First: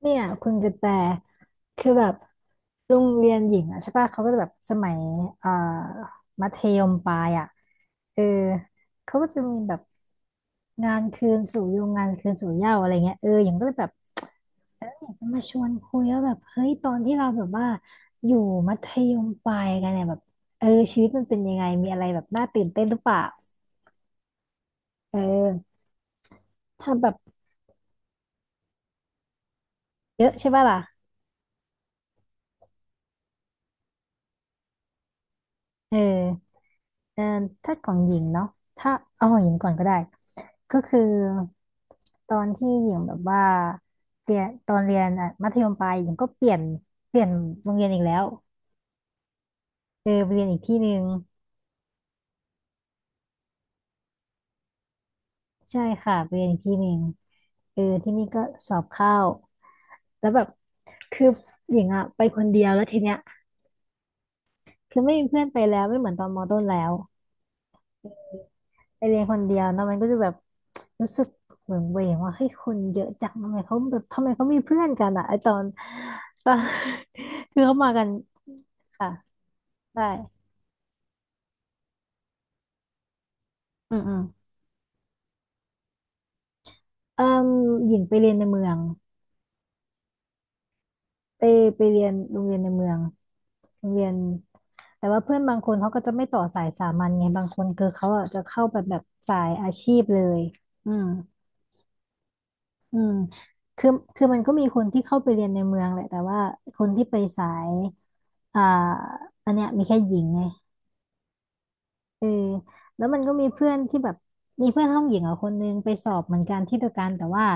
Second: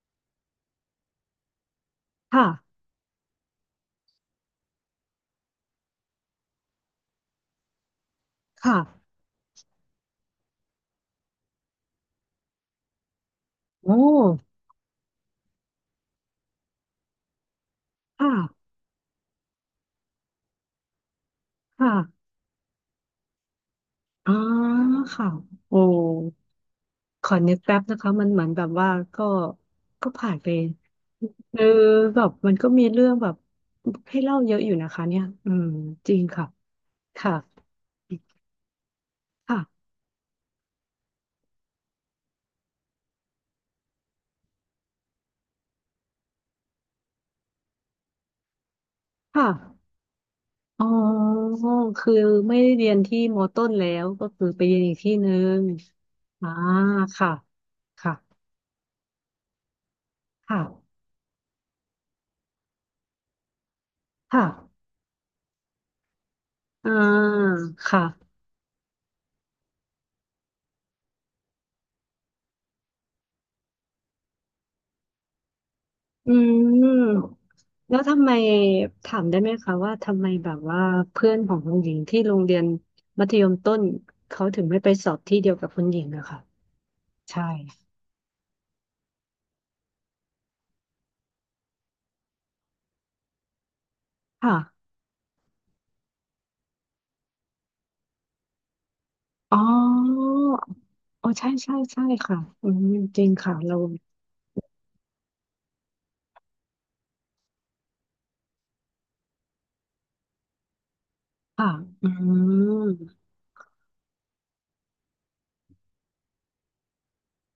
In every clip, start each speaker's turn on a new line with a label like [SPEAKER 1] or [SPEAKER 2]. [SPEAKER 1] เนี่ยคุณกระแตคือแบบ
[SPEAKER 2] ค่ะ
[SPEAKER 1] โรงเรียนหญิงอ่ะใช่ป่ะเขาก็จะแบบสมัยเอ่อมัธยมปลายอ่ะเออ
[SPEAKER 2] ค่ะ
[SPEAKER 1] เขาก็จะมีแบบงานคืนสู่ยุงงานคืนสู่เหย้าอะไรเงี้ยเออหญิงก็เลยแบบ
[SPEAKER 2] โอ้
[SPEAKER 1] อยากจะมาชวนคุยว่าแบบเฮ้ยตอนที่เราแบบว่าอ
[SPEAKER 2] ค่ะ
[SPEAKER 1] ยู่มัธยมปลายกันเนี่ยแบบเออชีวิตมันเป็นยังไงมีอะไรแบ
[SPEAKER 2] ค่ะ
[SPEAKER 1] บน่าตื่นเต้นหรือเปล่า
[SPEAKER 2] อ๋อ
[SPEAKER 1] เอ
[SPEAKER 2] ค่ะ
[SPEAKER 1] อ
[SPEAKER 2] โอ้
[SPEAKER 1] ทำแบบ
[SPEAKER 2] ขอนึกแป๊บนะคะมันเหมือนแบบว่าก็
[SPEAKER 1] เย
[SPEAKER 2] ผ่า
[SPEAKER 1] อะ
[SPEAKER 2] นไป
[SPEAKER 1] ใช่ป่ะล่ะ
[SPEAKER 2] เออแบบมันก็มีเรื่องแบบให้เล่าเยอะอยู่นะคะเนี่ยอืม
[SPEAKER 1] เ
[SPEAKER 2] จริงค่ะ
[SPEAKER 1] ออ เออ
[SPEAKER 2] ค่ะ
[SPEAKER 1] ถ้าของหญิงเนาะ ถ้าเอาของหญิงก่อนก็
[SPEAKER 2] ค่ะ
[SPEAKER 1] ได้ ก็คือตอนที่หญิงแบบว่าเรียนตอนเรียนอ่ะมัธยมปลายหญิงก็เปลี่ยนโรงเรียนอีกแล้ว
[SPEAKER 2] ค่ะ
[SPEAKER 1] เออไปเรียนอีกที่
[SPEAKER 2] อ๋
[SPEAKER 1] หนึ่ง
[SPEAKER 2] อคือไม่ได้เรียนที่มต้นแล้วก็คือไปเรียนอีกที่หนึ่ง
[SPEAKER 1] ใช่ค่ะไปเรียน
[SPEAKER 2] อ่า
[SPEAKER 1] อีกที่หนึ่ง
[SPEAKER 2] ค่ะ
[SPEAKER 1] เออที่
[SPEAKER 2] ค่ะ
[SPEAKER 1] นี่ก็สอบเข้าแล้วแบบ
[SPEAKER 2] ค่ะ
[SPEAKER 1] คือหญิงอะไปคนเดียวแล้วทีเนี้ย
[SPEAKER 2] ค่ะ
[SPEAKER 1] คือไม่มีเพื่อนไปแล้วไม่เหมือนตอนมต้นแล้
[SPEAKER 2] อ่า
[SPEAKER 1] ว
[SPEAKER 2] ค่ะ
[SPEAKER 1] ไปเรียนคนเดียวเนอะมันก็จะแบบรู้สึกเหมือนเวงว่าเฮ้ยคนเยอะจังทำไมเขาแบบทำไมเขามีเพื่อนกันอะไอตอน
[SPEAKER 2] อื
[SPEAKER 1] ตอน
[SPEAKER 2] ม
[SPEAKER 1] คือเขามา
[SPEAKER 2] แล้ว
[SPEAKER 1] กัน
[SPEAKER 2] ทำไม
[SPEAKER 1] ค่ะ
[SPEAKER 2] ถามได้ไหมคะว่า
[SPEAKER 1] ได้
[SPEAKER 2] ทำไมแบบว่าเพื่อนของคุณหญิงที่โรงเรียนมัธยมต้น
[SPEAKER 1] อืม
[SPEAKER 2] เขาถึงไม่ไปสอบที่เดียวกับคุณหญิงอะค่ะ
[SPEAKER 1] เอ่
[SPEAKER 2] ใช่
[SPEAKER 1] มหญิงไปเรียนในเมืองไปไปเรียนโรงเรียนในเมืองโรงเรียน
[SPEAKER 2] ค่ะ
[SPEAKER 1] แต่ว่าเพื่อนบางคนเขาก็จะไม่ต่อสายสามัญไงบางคนคือเขาอะจะเข้าแบบสาย
[SPEAKER 2] อ๋อ
[SPEAKER 1] อาชีพเลยอืม
[SPEAKER 2] อ๋อใช่ใช่ใช่ค่ะอืม
[SPEAKER 1] อืม
[SPEAKER 2] จริงค่ะเรา
[SPEAKER 1] คือคือมันก็มีคนที่เข้าไปเรียนในเมืองแหละแต่ว่าคนที่ไปสาย อ่าอันเนี้ยมีแค่หญิงไง
[SPEAKER 2] ค่ะอื
[SPEAKER 1] เออแล้วมัน
[SPEAKER 2] ม
[SPEAKER 1] ก็มีเพื่อนที่แบบมีเพื่อนห้องหญิงอ่ะคนนึงไปสอบเหมือนกันที่เดียวกันแต่ว่า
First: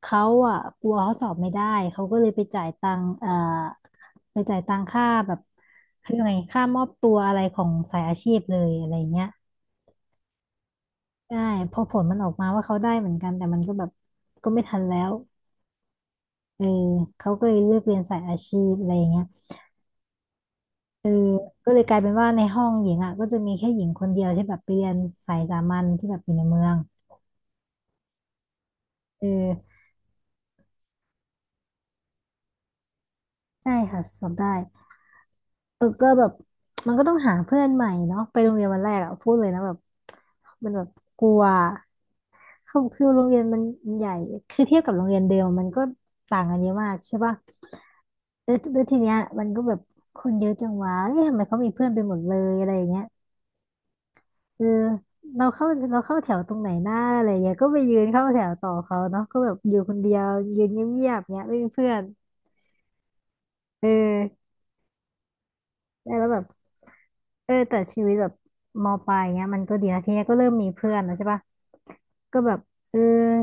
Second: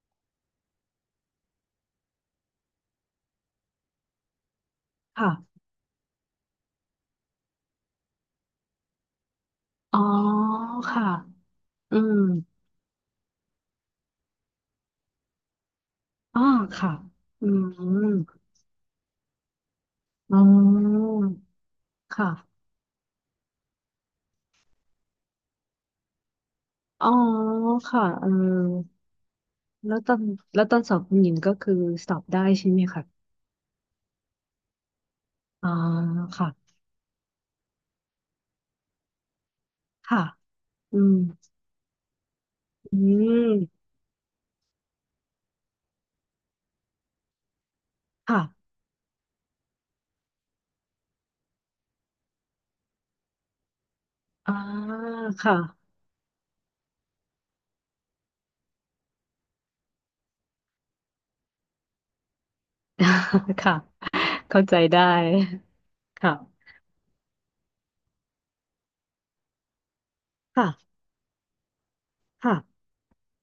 [SPEAKER 1] เขาอ่ะกลัวเขาสอบไม่ได้เขาก็เลยไปจ่ายตังค์ไปจ่ายตังค่า
[SPEAKER 2] ค่ะ
[SPEAKER 1] แบบคืองไงค่ามอบตัวอะไรของสายอาชีพเลยอะไรเงี้ย
[SPEAKER 2] อ๋อค่ะ
[SPEAKER 1] ใช่พอผ
[SPEAKER 2] อื
[SPEAKER 1] ลมั
[SPEAKER 2] ม
[SPEAKER 1] นออกมาว่าเขาได้เหมือนกันแต่มันก็แบบก็ไม่ทันแล้ว
[SPEAKER 2] อ๋อ
[SPEAKER 1] เออ
[SPEAKER 2] ค่ะ
[SPEAKER 1] เขาก็
[SPEAKER 2] อื
[SPEAKER 1] เลยเลือกเรียน
[SPEAKER 2] ม
[SPEAKER 1] สายอาชีพอะไรเงี้ย
[SPEAKER 2] อ๋อ
[SPEAKER 1] เออก็เลยกลายเป็นว่าในห้
[SPEAKER 2] ค่ะ
[SPEAKER 1] องหญิงอ่ะก็จะมีแค่หญิงคนเดียวที่แบบไปเรียนสายสามัญที่แบบอยู่ในเมือง
[SPEAKER 2] อ๋อค่ะเออ
[SPEAKER 1] เออ
[SPEAKER 2] แล้วตอนสอบหญิงก็คือสอบได้ใช่ไหมคะ
[SPEAKER 1] ได้ค่ะสอบได้
[SPEAKER 2] อ่า
[SPEAKER 1] เออก็แบบ
[SPEAKER 2] ค่ะ
[SPEAKER 1] มันก็ต้องหาเพื่อนใหม่เนาะไปโรงเรียนวันแรกอ่ะพูดเลยนะแบบ
[SPEAKER 2] ค่ะ
[SPEAKER 1] มันแบบ
[SPEAKER 2] อืม
[SPEAKER 1] กลัวคือ
[SPEAKER 2] อื
[SPEAKER 1] คือโรงเรียนมัน
[SPEAKER 2] ม
[SPEAKER 1] ใหญ่คือเทียบกับโรงเรียนเดิมมันก็ต่างกันเยอะมากใช่ป่ะ
[SPEAKER 2] ค่ะ
[SPEAKER 1] แล้วทีเนี้ยมันก็แบบคนเยอะจังวะเอ๊ะทำไมเขามีเพื่อนไปหมดเลยอะไรอย่างเงี้ย
[SPEAKER 2] อ่า
[SPEAKER 1] เออเรา
[SPEAKER 2] ค่ะ
[SPEAKER 1] เข้าเราเข้าแถวตรงไหนหน้าอะไรอย่างเงี้ยก็ไปยืนเข้าแถวต่อเขาเนาะก็แบบอยู่คนเดียวยืนเงียบๆเงี้ยไม่มีเพื่อน
[SPEAKER 2] ค่ะ
[SPEAKER 1] เออ
[SPEAKER 2] เข้าใจได้
[SPEAKER 1] แล้วแบบ
[SPEAKER 2] ค่ะ
[SPEAKER 1] เออแต่ชีวิตแบบมปลายเงี้ยมันก็ดีนะทีเนี้ยก็เริ่มมีเพื่
[SPEAKER 2] ค่ะ
[SPEAKER 1] อนแล้วใช่ปะก็แบบ
[SPEAKER 2] ค่ะ
[SPEAKER 1] เออ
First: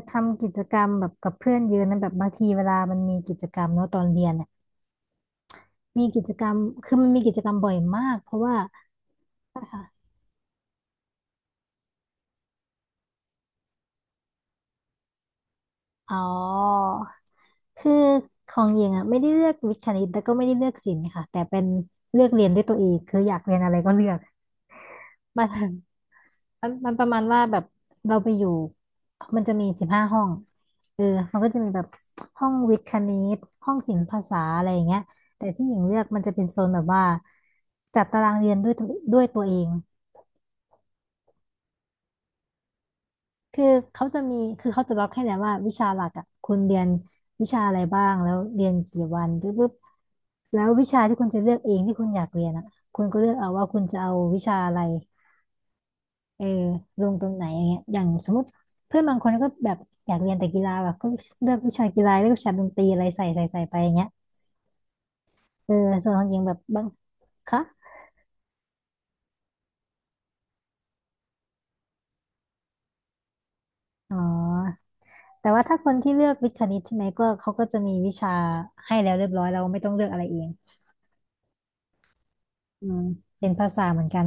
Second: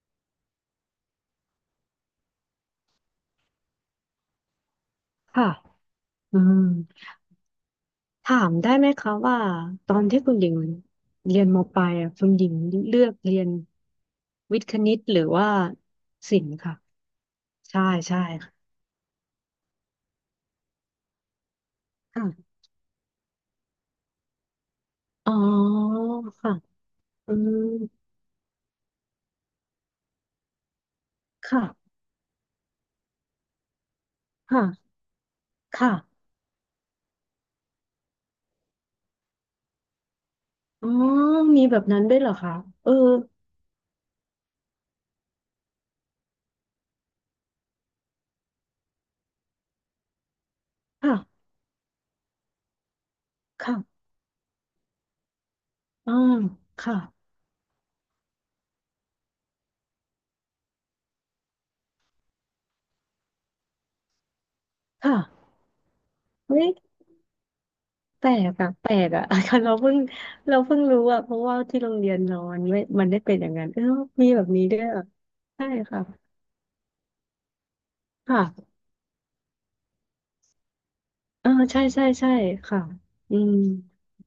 [SPEAKER 1] ทำกิจกรรมแบบกับเพื่อนเยอะนะแบบบางทีเวลามันมีกิจกรรมเนาะตอนเรียนเนี่ย
[SPEAKER 2] ค่ะ
[SPEAKER 1] มีกิจ
[SPEAKER 2] อื
[SPEAKER 1] กรร
[SPEAKER 2] ม
[SPEAKER 1] มคือมันมีกิจกรรมบ่อยมากเพ
[SPEAKER 2] ถา
[SPEAKER 1] ราะ
[SPEAKER 2] ม
[SPEAKER 1] ว่า
[SPEAKER 2] ได้ไหมคะว่าตอนที่คุณหญิงเรียนมปลายอะคุณหญิงเลือกเรียนวิทย์คณิตหรือว่า
[SPEAKER 1] อ๋อ
[SPEAKER 2] ศิลป์ค่ะใช่
[SPEAKER 1] คือ
[SPEAKER 2] ใช่
[SPEAKER 1] ข
[SPEAKER 2] ค่ะ
[SPEAKER 1] องหญิงอ่ะไม่ได้เลือกวิทย์คณิตแล้วก็ไม่ได้เลือกศิลป์ค่ะแต่เป็นเลือกเรียน
[SPEAKER 2] ค่ะ
[SPEAKER 1] ด้วยตัวเองคืออยากเรียนอะไรก็เลือก
[SPEAKER 2] อ๋
[SPEAKER 1] มัน
[SPEAKER 2] อค่ะ
[SPEAKER 1] มันประมาณ
[SPEAKER 2] อื
[SPEAKER 1] ว่าแบบ
[SPEAKER 2] ม
[SPEAKER 1] เราไปอยู่มันจะมี15 ห้องเออมันก็จะมีแบบ
[SPEAKER 2] ค่ะ
[SPEAKER 1] ห้องวิทย์คณิตห้องศิลป์ภาษาอะไรอย่าง
[SPEAKER 2] ค่ะ
[SPEAKER 1] เงี้ยแต่ที่หญิงเลือกมั
[SPEAKER 2] ค่ะ
[SPEAKER 1] นจะเป็นโซนแบบว่าจัดตารางเรียนด้วยตัวเอง
[SPEAKER 2] อ๋อมีแบบนั้นด้วยเหรอคะเออ
[SPEAKER 1] คือคือเขาจะล็อกให้แล้วว่าวิชาหลักอ่ะคุณเรียนวิชาอะไรบ้างแล้วเรียนกี่วันปุ๊บปุ๊บแล้ววิชาที่คุณจะ
[SPEAKER 2] ค่ะ
[SPEAKER 1] เลือกเองที่คุณอยากเรียนอ่ะคุณก็เลือกเอาว่าคุณจะ
[SPEAKER 2] ค่ะ
[SPEAKER 1] เอาวิชาอะไร
[SPEAKER 2] อ่า
[SPEAKER 1] เออ
[SPEAKER 2] ค่ะ
[SPEAKER 1] ลงตรงไหนอย่างเงี้ยอย่างสมมติเพื่อนบางคนก็แบบอยากเรียนแต่กีฬาแบบก็เลือกวิชากีฬาเลือกวิชาดนตรีอะไรใส่ไปอย่างเงี้ย
[SPEAKER 2] ค่ะ
[SPEAKER 1] เออส่วนของหญิงแบบ
[SPEAKER 2] เฮ้ย
[SPEAKER 1] บางคะ
[SPEAKER 2] แปลกอะแปลกอะ เราเพิ่งรู้อะเพราะว่าที่โรงเรียนนอนไม่มันได้เป็นอย่างนั้นเออ
[SPEAKER 1] อ๋
[SPEAKER 2] มีแบบนี้ด้
[SPEAKER 1] อ
[SPEAKER 2] วยเหรอ
[SPEAKER 1] แต่ว่า
[SPEAKER 2] ใช่
[SPEAKER 1] ถ้าคน
[SPEAKER 2] ค่ะ
[SPEAKER 1] ที่เลือกวิทย์คณิตใช่ไหมก็เขาก็จะมีวิชา
[SPEAKER 2] ค่ะ
[SPEAKER 1] ให้แล้วเรียบร้อยเราไม่ต้องเลือกอะไรเอง
[SPEAKER 2] เออใช่ใช่ใช่ค่ะ
[SPEAKER 1] อืม
[SPEAKER 2] อื
[SPEAKER 1] เรียน
[SPEAKER 2] ม
[SPEAKER 1] ภาษาเหมือนกัน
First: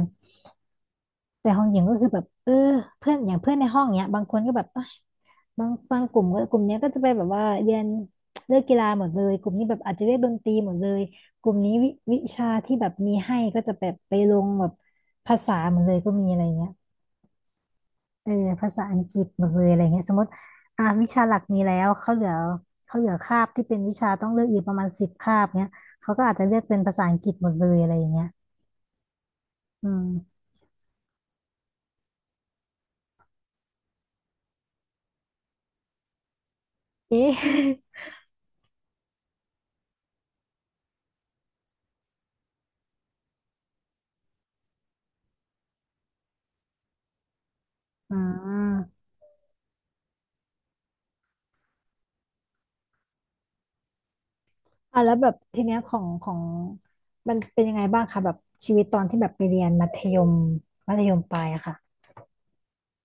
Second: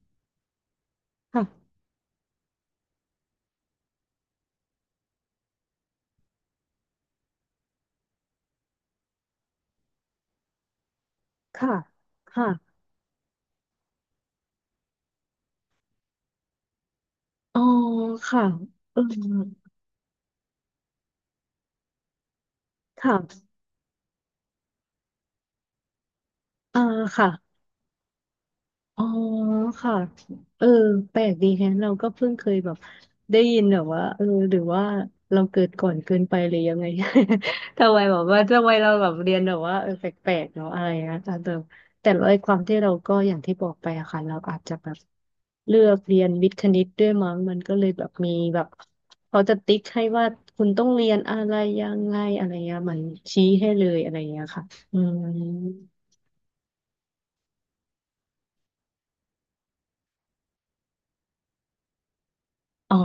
[SPEAKER 1] แต่ของห
[SPEAKER 2] ค่ะ
[SPEAKER 1] ญิงก็คือแบบเพื่อนอย่างเพื่อนในห้องเนี้ยบางคนก็แบบเอ้ยบางกลุ่มก็กลุ่มเนี้ยก็จะไปแบบว่าเรียนเลือกกีฬาหมดเลยกลุ่มนี้แบบอาจจะเรียกดนตรีหมดเลยกลุ่ม
[SPEAKER 2] ค่ะ
[SPEAKER 1] นี้วิชา
[SPEAKER 2] ค่ะ
[SPEAKER 1] ที่แบบมีให้ก็จะแบบไปลงแบบภาษาหมดเลยก็มีอะไรเงี้ย
[SPEAKER 2] อ๋อ
[SPEAKER 1] เออ
[SPEAKER 2] ค่ะ
[SPEAKER 1] ภาษาอั
[SPEAKER 2] เออ
[SPEAKER 1] งกฤษหมดเลยอะไรเงี้ยสมมติอ่าวิชาหลักมีแล้วเขาเหลือคา
[SPEAKER 2] ค่ะ
[SPEAKER 1] บที่เป็นวิชาต้องเลือกอีกประมาณสิบคาบเนี้ยเขาก็อาจจะเลือกเป็น
[SPEAKER 2] อ่า
[SPEAKER 1] ภาษาอังก
[SPEAKER 2] ค่ะ
[SPEAKER 1] ฤษหมดเลยอะไรอย่างเงี้ย
[SPEAKER 2] อ๋อ
[SPEAKER 1] อื
[SPEAKER 2] ค่ะ
[SPEAKER 1] ม
[SPEAKER 2] เออแปลกดีแฮะเราก็เพิ่งเคยแบบได้ยินแบบว่าเออหรือว่าเราเกิดก่อนเกินไปหรือยังไง
[SPEAKER 1] เอ๊ะ
[SPEAKER 2] ทำไมแบบว่าทำไมเราแบบเรียนแบบว่าเออแปลกๆเนาะอะไรนะแต่เดิมแต่ไอ้ความที่เราก็อย่างที่บอกไปอะค่ะเราอาจจะแบบเลือกเรียนวิทย์คณิตด้วยมั้งมันก็เลยแบบ
[SPEAKER 1] อ่
[SPEAKER 2] มีแบบ
[SPEAKER 1] า
[SPEAKER 2] เขาจะติ๊กให้ว่าคุณต้องเรียนอะไรยังไงอะไรเงี้ยเหมันชี้ให้เลยอะไรเงี้ยค่ะอื
[SPEAKER 1] อ่ะแล้ว
[SPEAKER 2] ม
[SPEAKER 1] แบบทีเนี้ยของมันเป็นยังไงบ้างคะแบบชีวิตตอนที่แบบไปเรียนมัธยมปลายอะค่ะ
[SPEAKER 2] อ๋อ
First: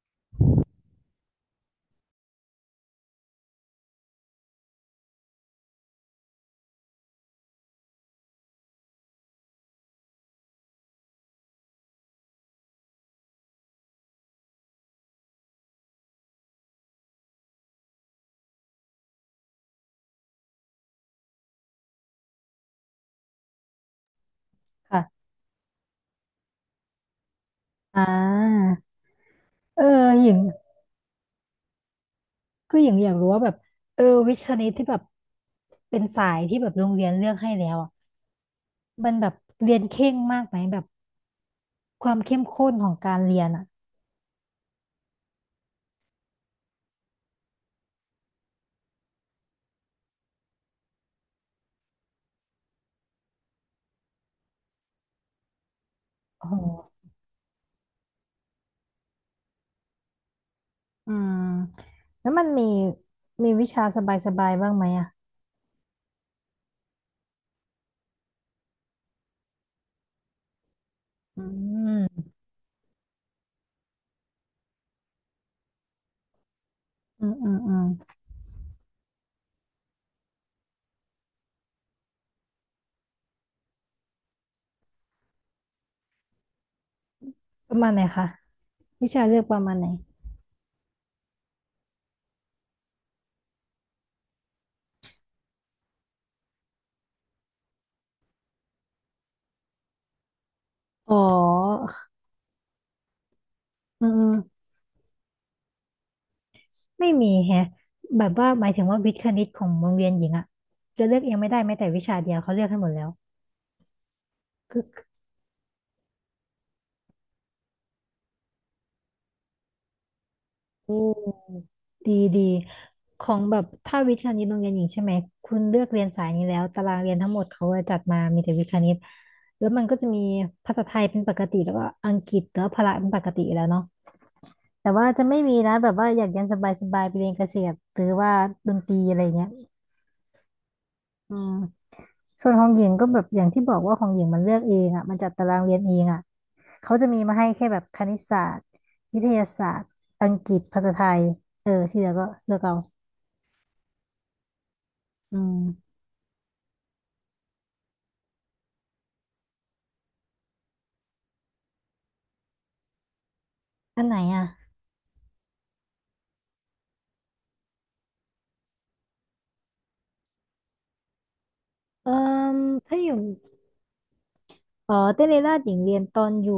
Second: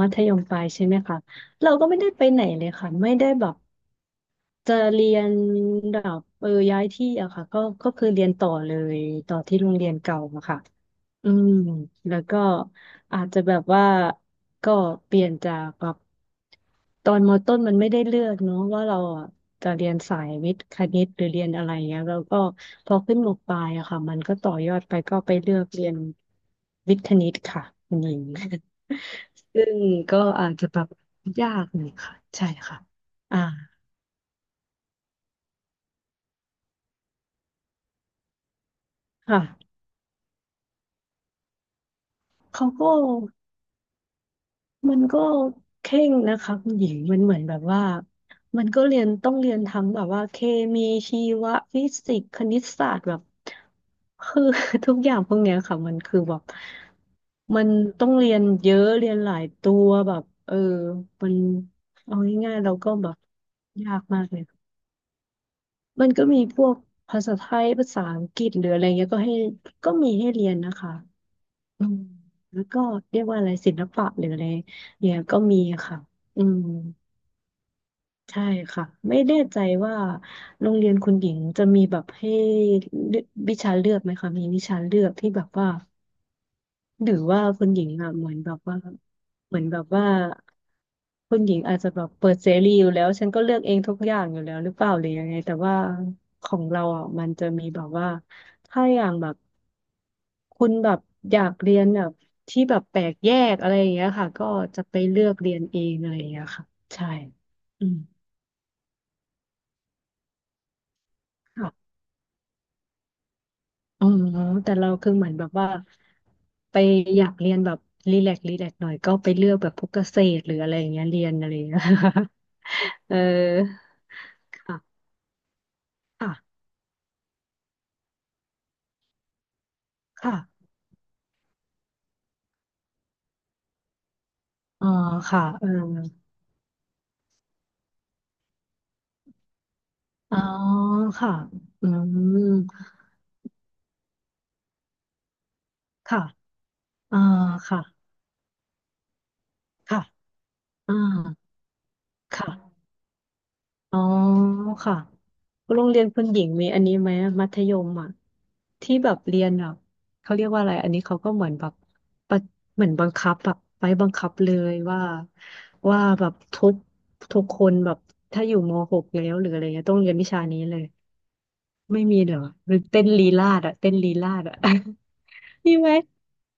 [SPEAKER 2] มัธยมปลายใช่ไหมคะ เราก็ไม่ได้ไปไหนเลยค่ะ ไม่ได้แบบจะเรียนแบบย้ายที่อะค่ะก็คือเรียนต่อเลยต่อที่โรงเรียนเก่าอะค่ะ อืมแล้วก็อาจจะแบบว่าก็เปลี่ยนจากแบบตอนมต้นมันไม่ได้เลือกเนาะว่าเราอ่ะจะเรียนสายวิทย์คณิตหรือเรียนอะไรเงี้ยแล้วก็พอขึ้นมปลายอะค่ะมันก็ต่อยอดไปก็
[SPEAKER 1] ค่ะ
[SPEAKER 2] ไปเลือกเรียนวิทย์คณิตค่ะคุ
[SPEAKER 1] อ่
[SPEAKER 2] ณหญิง
[SPEAKER 1] า
[SPEAKER 2] ซึ่ง
[SPEAKER 1] เออ
[SPEAKER 2] ก็
[SPEAKER 1] หญิง
[SPEAKER 2] อาจจะแบบยากหน่อยค่ะใช่
[SPEAKER 1] ก็
[SPEAKER 2] ค่ะ
[SPEAKER 1] หญิงอยากรู้
[SPEAKER 2] อ่า
[SPEAKER 1] ว่าแบบเออวิทย์คณิตที่แบบเป็นสายที่แบบโรงเรียนเลือกให้แล้วอะมันแบบเรี
[SPEAKER 2] ค่ะ
[SPEAKER 1] ยนเคร่งมากไหมแบบความเข้ม
[SPEAKER 2] เขา
[SPEAKER 1] ข้นข
[SPEAKER 2] ก็
[SPEAKER 1] องการเรียนอะ
[SPEAKER 2] มันก็เคร่งนะคะคุณหญิงมันเหมือนแบบว่ามันก็เรียนต้องเรียนทั้งแบบว่าเคมีชีวะฟิสิกส์คณิตศาสตร์แบบคือ ทุกอย่างพวกเนี้ยค่ะมันคือแบบ
[SPEAKER 1] โอ้โห
[SPEAKER 2] มันต้องเรียนเยอะเรียนหลายตัวแบบเออ
[SPEAKER 1] อื
[SPEAKER 2] มัน
[SPEAKER 1] ม
[SPEAKER 2] เอา
[SPEAKER 1] แล้วมัน
[SPEAKER 2] ง่าย
[SPEAKER 1] มี
[SPEAKER 2] ๆเราก็แบบ
[SPEAKER 1] มีวิชา
[SPEAKER 2] ยา
[SPEAKER 1] ส
[SPEAKER 2] ก
[SPEAKER 1] บ
[SPEAKER 2] มากเลย
[SPEAKER 1] ายๆบ้างไหมอะ
[SPEAKER 2] มันก็มีพวกภาษาไทยภาษาอังกฤษหรืออะไรเงี้ยก็ให้ก็มีให้เรียนนะคะ
[SPEAKER 1] อื
[SPEAKER 2] อืม
[SPEAKER 1] ม
[SPEAKER 2] แล้วก็เรียกว่าอะไรศิลปะหรืออะไรเนี่ยก็มีค่ะอืม
[SPEAKER 1] อืมอืมอืม
[SPEAKER 2] ใช่ค่ะไม่แน่ใจว่าโรงเรียนคุณหญิงจะมีแบบให้เลือกวิชาเลือกไหมคะมีวิชาเลือกที่แบบว่า หรือว่าคุ
[SPEAKER 1] ป
[SPEAKER 2] ณ
[SPEAKER 1] ระ
[SPEAKER 2] หญิ
[SPEAKER 1] มา
[SPEAKER 2] ง
[SPEAKER 1] ณไหน
[SPEAKER 2] อ่ะเห
[SPEAKER 1] คะ
[SPEAKER 2] มือนแบบว่า
[SPEAKER 1] วิชาเลือกป
[SPEAKER 2] เหมือ
[SPEAKER 1] ระ
[SPEAKER 2] น
[SPEAKER 1] มาณ
[SPEAKER 2] แบบ
[SPEAKER 1] ไหน
[SPEAKER 2] ว่าคุณหญิงอาจจะแบบเปิดเสรีอยู่แล้วฉันก็เลือกเองทุกอย่างอยู่แล้วหรือเปล่าหรือยังไงแต่ว่าของเราอ่ะมันจะมีแบบว่าถ้าอย่างแบบคุณแบบ
[SPEAKER 1] อ๋อ
[SPEAKER 2] อยากเรียนแบบที่แบบแปลกแยกอะไรอย่าง
[SPEAKER 1] เอ
[SPEAKER 2] เงี้ยค่ะก็
[SPEAKER 1] อ
[SPEAKER 2] จะไปเลือกเรียนเองอะไรอย่างเงี้ยค่ะใช่
[SPEAKER 1] ไม่มีแฮะ
[SPEAKER 2] อืม
[SPEAKER 1] แบบว่าหมายถึงว่าวิทย์คณิตของโรงเรียนหญิงอะจะเลือกเองไม่ได้แม้แต่วิชาเดียวเขาเลือกให้หมดแล้ว
[SPEAKER 2] อ๋อแต่
[SPEAKER 1] คือ
[SPEAKER 2] เราคือเหมือนแบบว่าไปอยากเรียนแบบรีแลกหน่อยก็ไปเลือกแบบพวกเกษตรหรืออะไรอย่า
[SPEAKER 1] โอ
[SPEAKER 2] งเงี้ยเรียนอะไรอ
[SPEAKER 1] ื
[SPEAKER 2] ย่างเงี้ย
[SPEAKER 1] ดีดี
[SPEAKER 2] เออ
[SPEAKER 1] ของแบบถ้าวิทย์คณิตโรงเรียนหญิง
[SPEAKER 2] ค่ะ
[SPEAKER 1] ใช่ไหมคุณเลือกเรียนสาย
[SPEAKER 2] ค่ะ
[SPEAKER 1] นี้แล้วตารางเรียนทั้งหมดเขาจะจัดมามีแต่วิทย์คณิตแล้วมันก็จะมี
[SPEAKER 2] ค่ะ
[SPEAKER 1] ภาษาไทยเป็นปกติแล้วก็อังกฤษแล้วพละเป็นปกติอยู่แล้วเนาะ
[SPEAKER 2] อ๋อ
[SPEAKER 1] แต่ว่าจะไม่
[SPEAKER 2] ค่ะ
[SPEAKER 1] มี
[SPEAKER 2] เออ
[SPEAKER 1] นะแบบว่าอยากเรียนสบายๆไปเรียนเกษตรหรือว่าดนตรีอะไรเงี้ย
[SPEAKER 2] อ๋อค่ะ
[SPEAKER 1] อืม
[SPEAKER 2] อืม
[SPEAKER 1] ส่วนของหญิงก็แบบอย่างที่บอกว่าของหญิงมันเลือกเองอ่ะมันจัดตารางเรียนเองอ่ะ
[SPEAKER 2] ค่ะ
[SPEAKER 1] เขาจะ
[SPEAKER 2] อ่า
[SPEAKER 1] มีมาให้แค่แบ
[SPEAKER 2] ค่ะ
[SPEAKER 1] บคณิตศาสตร์วิทยาศาสตร์
[SPEAKER 2] ค่ะ
[SPEAKER 1] อังกฤษภาษา
[SPEAKER 2] อ่า
[SPEAKER 1] ไทยเออที่เหลือก็
[SPEAKER 2] ค่ะ
[SPEAKER 1] เลือกเอา
[SPEAKER 2] อ๋อค่ะ
[SPEAKER 1] อื
[SPEAKER 2] โรง
[SPEAKER 1] ม
[SPEAKER 2] เรียนคุณหญิงมีอันนี้ไหมมัธยมอ่ะที่แบบเรียนแบบเขาเรียกว่าอะไรอันนี้เขาก็เหมือนแบบปะเหมือนบังคับแบบไป
[SPEAKER 1] อั
[SPEAKER 2] บั
[SPEAKER 1] น
[SPEAKER 2] ง
[SPEAKER 1] ไหน
[SPEAKER 2] คับ
[SPEAKER 1] อ่ะ
[SPEAKER 2] เลยว่าแบบทุกคนแบบถ้าอยู่มหกแล้วหรืออะไรเงี้ยต้องเรียนวิชานี้เลยไม่
[SPEAKER 1] เอ่อ
[SPEAKER 2] มีเหรอหรือ
[SPEAKER 1] ถ้า
[SPEAKER 2] เต้
[SPEAKER 1] อ
[SPEAKER 2] น
[SPEAKER 1] ยู่
[SPEAKER 2] ลีลาดอะเต้นลีลาดอะ
[SPEAKER 1] อ๋อเต้นเลราช หญิ
[SPEAKER 2] มี
[SPEAKER 1] ง
[SPEAKER 2] ไหม
[SPEAKER 1] เรียนตอนอยู่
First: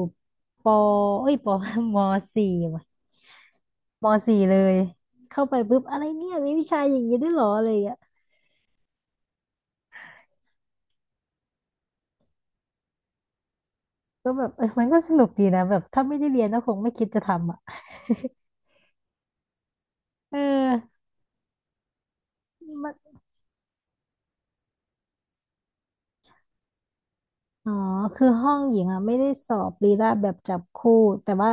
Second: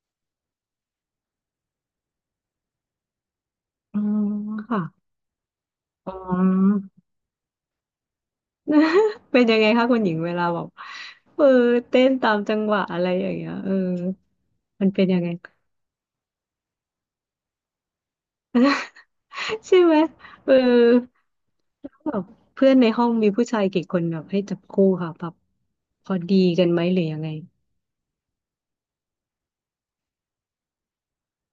[SPEAKER 1] ปอเอ้ยปอ มสี่ว่ะ
[SPEAKER 2] อ๋อ
[SPEAKER 1] มสี่เลย
[SPEAKER 2] ค่ะ
[SPEAKER 1] เข้าไปปุ๊บอะไร
[SPEAKER 2] อ๋อ
[SPEAKER 1] เนี่ย มีวิชาอย่างนี้ด้วยเหรออะไรอย่างเงี้ย
[SPEAKER 2] เป็นยังไงคะคุณหญิงเวลาแบบเออเต้นตามจังหวะอะไรอย่างเงี้ยเออ
[SPEAKER 1] ก็แบบเออมั
[SPEAKER 2] มั
[SPEAKER 1] น
[SPEAKER 2] น
[SPEAKER 1] ก็
[SPEAKER 2] เป็น
[SPEAKER 1] ส
[SPEAKER 2] ยั
[SPEAKER 1] นุ
[SPEAKER 2] ง
[SPEAKER 1] ก
[SPEAKER 2] ไง
[SPEAKER 1] ดีนะแบบถ้าไม่ได้เรียนก็คงไม่คิดจะทำอ่ะ
[SPEAKER 2] ใช่ไหม
[SPEAKER 1] เ
[SPEAKER 2] เออ
[SPEAKER 1] ออ
[SPEAKER 2] แบบเพื่อนในห้องมีผู้ชายกี่คนแบบให้จับคู่ค่ะแบบพอดีกันไหมหรือยังไง
[SPEAKER 1] อ๋อคือห้องหญิงอ่ะไม่ได้สอบลีลาแบบจับคู่แต่ว่า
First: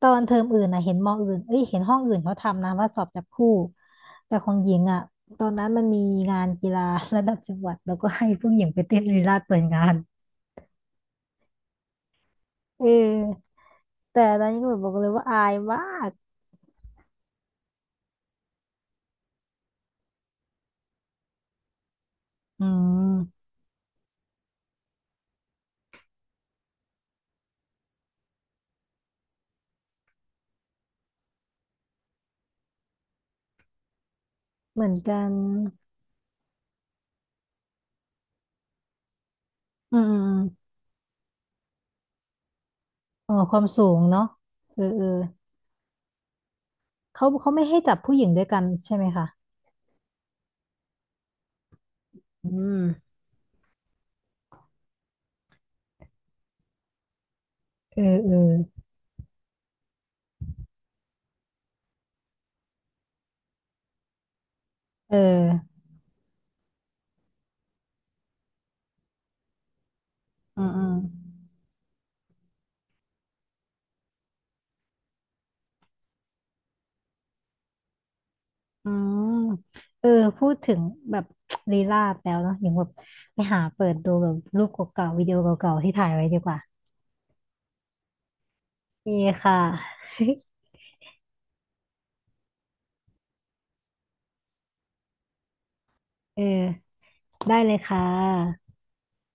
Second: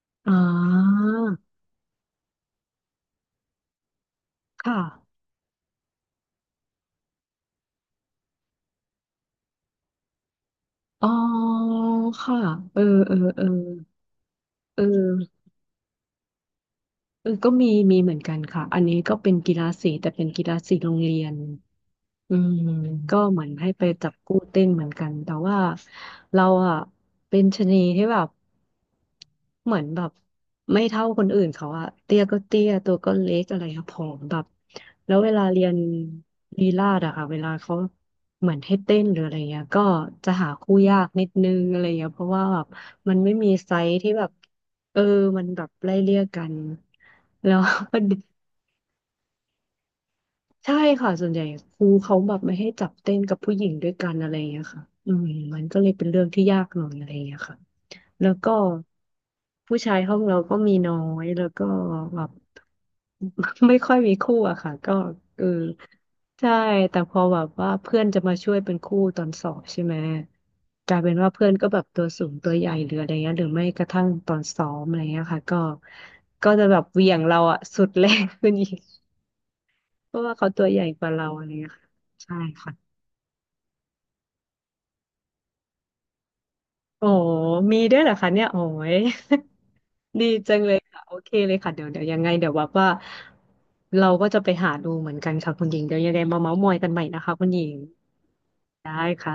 [SPEAKER 1] ตอนเท
[SPEAKER 2] อ๋อ
[SPEAKER 1] อมอื่นอ่ะเห็นมออื่นเอ้ยเห็นห้องอื่นเขาทำนะว่าสอบจับคู่แต่ของหญิ
[SPEAKER 2] ค่ะ
[SPEAKER 1] งอ่ะตอนนั้นมันมีงานกีฬาระดับจังหวัดแล้วก็ให้ผู้หญิงไปเต้นลีลาเปิดงาน
[SPEAKER 2] อ๋อค่ะเออ
[SPEAKER 1] เอ
[SPEAKER 2] เออเออ
[SPEAKER 1] อแต่ตอนนี้ก็แบบ
[SPEAKER 2] เอ
[SPEAKER 1] บอกเลย
[SPEAKER 2] อ
[SPEAKER 1] ว่าอายมาก
[SPEAKER 2] เออก็มีมีเหมือนกันค่ะ อันนี้ก็เป็นกีฬาสีแต่เป็นกีฬาสีโรงเรียนอืม
[SPEAKER 1] อื
[SPEAKER 2] ก็เหมื
[SPEAKER 1] ม
[SPEAKER 2] อนให้ไปจับคู่เต้นเหมือนกันแต่ว่าเราอะเป็นชะนีที่แบบ เหมือนแบบไม่เท่าคนอื่นเขาอะเตี้ยก็เตี้ยตัวก็เล็กอะไรครับผอมแบบ
[SPEAKER 1] เหมือน
[SPEAKER 2] แล้ว
[SPEAKER 1] กั
[SPEAKER 2] เว
[SPEAKER 1] น
[SPEAKER 2] ลาเรียนลีลาศอะค่ะเวลาเขาเหมือนให้เต้นหรืออะไรเงี้ยก็
[SPEAKER 1] อืมอม
[SPEAKER 2] จะ
[SPEAKER 1] อ
[SPEAKER 2] หา
[SPEAKER 1] ม
[SPEAKER 2] คู่ยากนิดนึงอะไรเงี้ยเพราะว่าแบบมันไม่
[SPEAKER 1] อ๋อ
[SPEAKER 2] มี
[SPEAKER 1] ความ
[SPEAKER 2] ไซ
[SPEAKER 1] สู
[SPEAKER 2] ส์
[SPEAKER 1] ง
[SPEAKER 2] ที่
[SPEAKER 1] เนาะ
[SPEAKER 2] แบบ
[SPEAKER 1] เออ
[SPEAKER 2] เอ
[SPEAKER 1] เอ
[SPEAKER 2] อ
[SPEAKER 1] อ
[SPEAKER 2] มันแบบไล่เลี่ยกัน
[SPEAKER 1] เขาเขา
[SPEAKER 2] แล้ว
[SPEAKER 1] ไม่ให้จับผู้หญิงด้วย กันใช่ไหมคะ
[SPEAKER 2] ใช่ค่ะส่วนใหญ่ครูเขาแบบ
[SPEAKER 1] อื
[SPEAKER 2] ไม่ให้จับเต้
[SPEAKER 1] ม
[SPEAKER 2] นกับผู้หญิงด้วยกันอะไรเงี้ยค่ะอืมมันก็เลยเป็นเรื่องที่ยากหน่อยอะไรเงี้ยค่ะ
[SPEAKER 1] เออ
[SPEAKER 2] แล้
[SPEAKER 1] เอ
[SPEAKER 2] ว
[SPEAKER 1] อ
[SPEAKER 2] ก็ผู้ชายห้องเราก็มีน้อยแล้วก็แบบ ไม่ค่อยมีคู่อะค่ะก็
[SPEAKER 1] เอ
[SPEAKER 2] เออ
[SPEAKER 1] อ
[SPEAKER 2] ใช่แต่พอแบบว่าเพื่อนจะมาช่วยเป็นคู่ตอนสอบใช่ไหม
[SPEAKER 1] อืมอื
[SPEAKER 2] ก
[SPEAKER 1] ม
[SPEAKER 2] ลายเป็นว่าเพื่อนก็แบบตัวสูงตัวใหญ่หรืออะไรเงี้ยหรือไม่กระทั่งตอนซ้อมอะไรเงี้ยค่ะก็จะแบบเหวี่ยงเราอะสุดแรงขึ้นอีก
[SPEAKER 1] อืมเออ
[SPEAKER 2] เพราะว่า
[SPEAKER 1] พู
[SPEAKER 2] เขา
[SPEAKER 1] ด
[SPEAKER 2] ตัว
[SPEAKER 1] ถึ
[SPEAKER 2] ให
[SPEAKER 1] ง
[SPEAKER 2] ญ่กว่า
[SPEAKER 1] แบบ
[SPEAKER 2] เราอะไรเงี้ ย
[SPEAKER 1] ลี
[SPEAKER 2] ค่ะ
[SPEAKER 1] ลาดแล้
[SPEAKER 2] ใช่
[SPEAKER 1] วเนาะอย่างแบบ
[SPEAKER 2] ค่ะ
[SPEAKER 1] ไปหาเปิดดูแบบรูปเก่าๆวิดีโอเก่าๆที่ถ่ายไว้ดีกว่า
[SPEAKER 2] โอ้มีด้วยเหรอคะเนี่ยโอ้ย
[SPEAKER 1] มีค่ะ
[SPEAKER 2] ดีจังเลยค่ะ โอเคเลยค่ะ เดี๋ยวยังไงเดี๋ยวแบบว่าเราก็จะไปหาดูเหมือนกันค่ะคุณหญิงเดี๋ยวยังไง มา
[SPEAKER 1] เอ
[SPEAKER 2] เม้าท์มอยกัน
[SPEAKER 1] อ
[SPEAKER 2] ใหม่นะคะคุณ
[SPEAKER 1] ได้
[SPEAKER 2] หญิ
[SPEAKER 1] เล
[SPEAKER 2] ง
[SPEAKER 1] ยค่ะ
[SPEAKER 2] ได้ค่ะ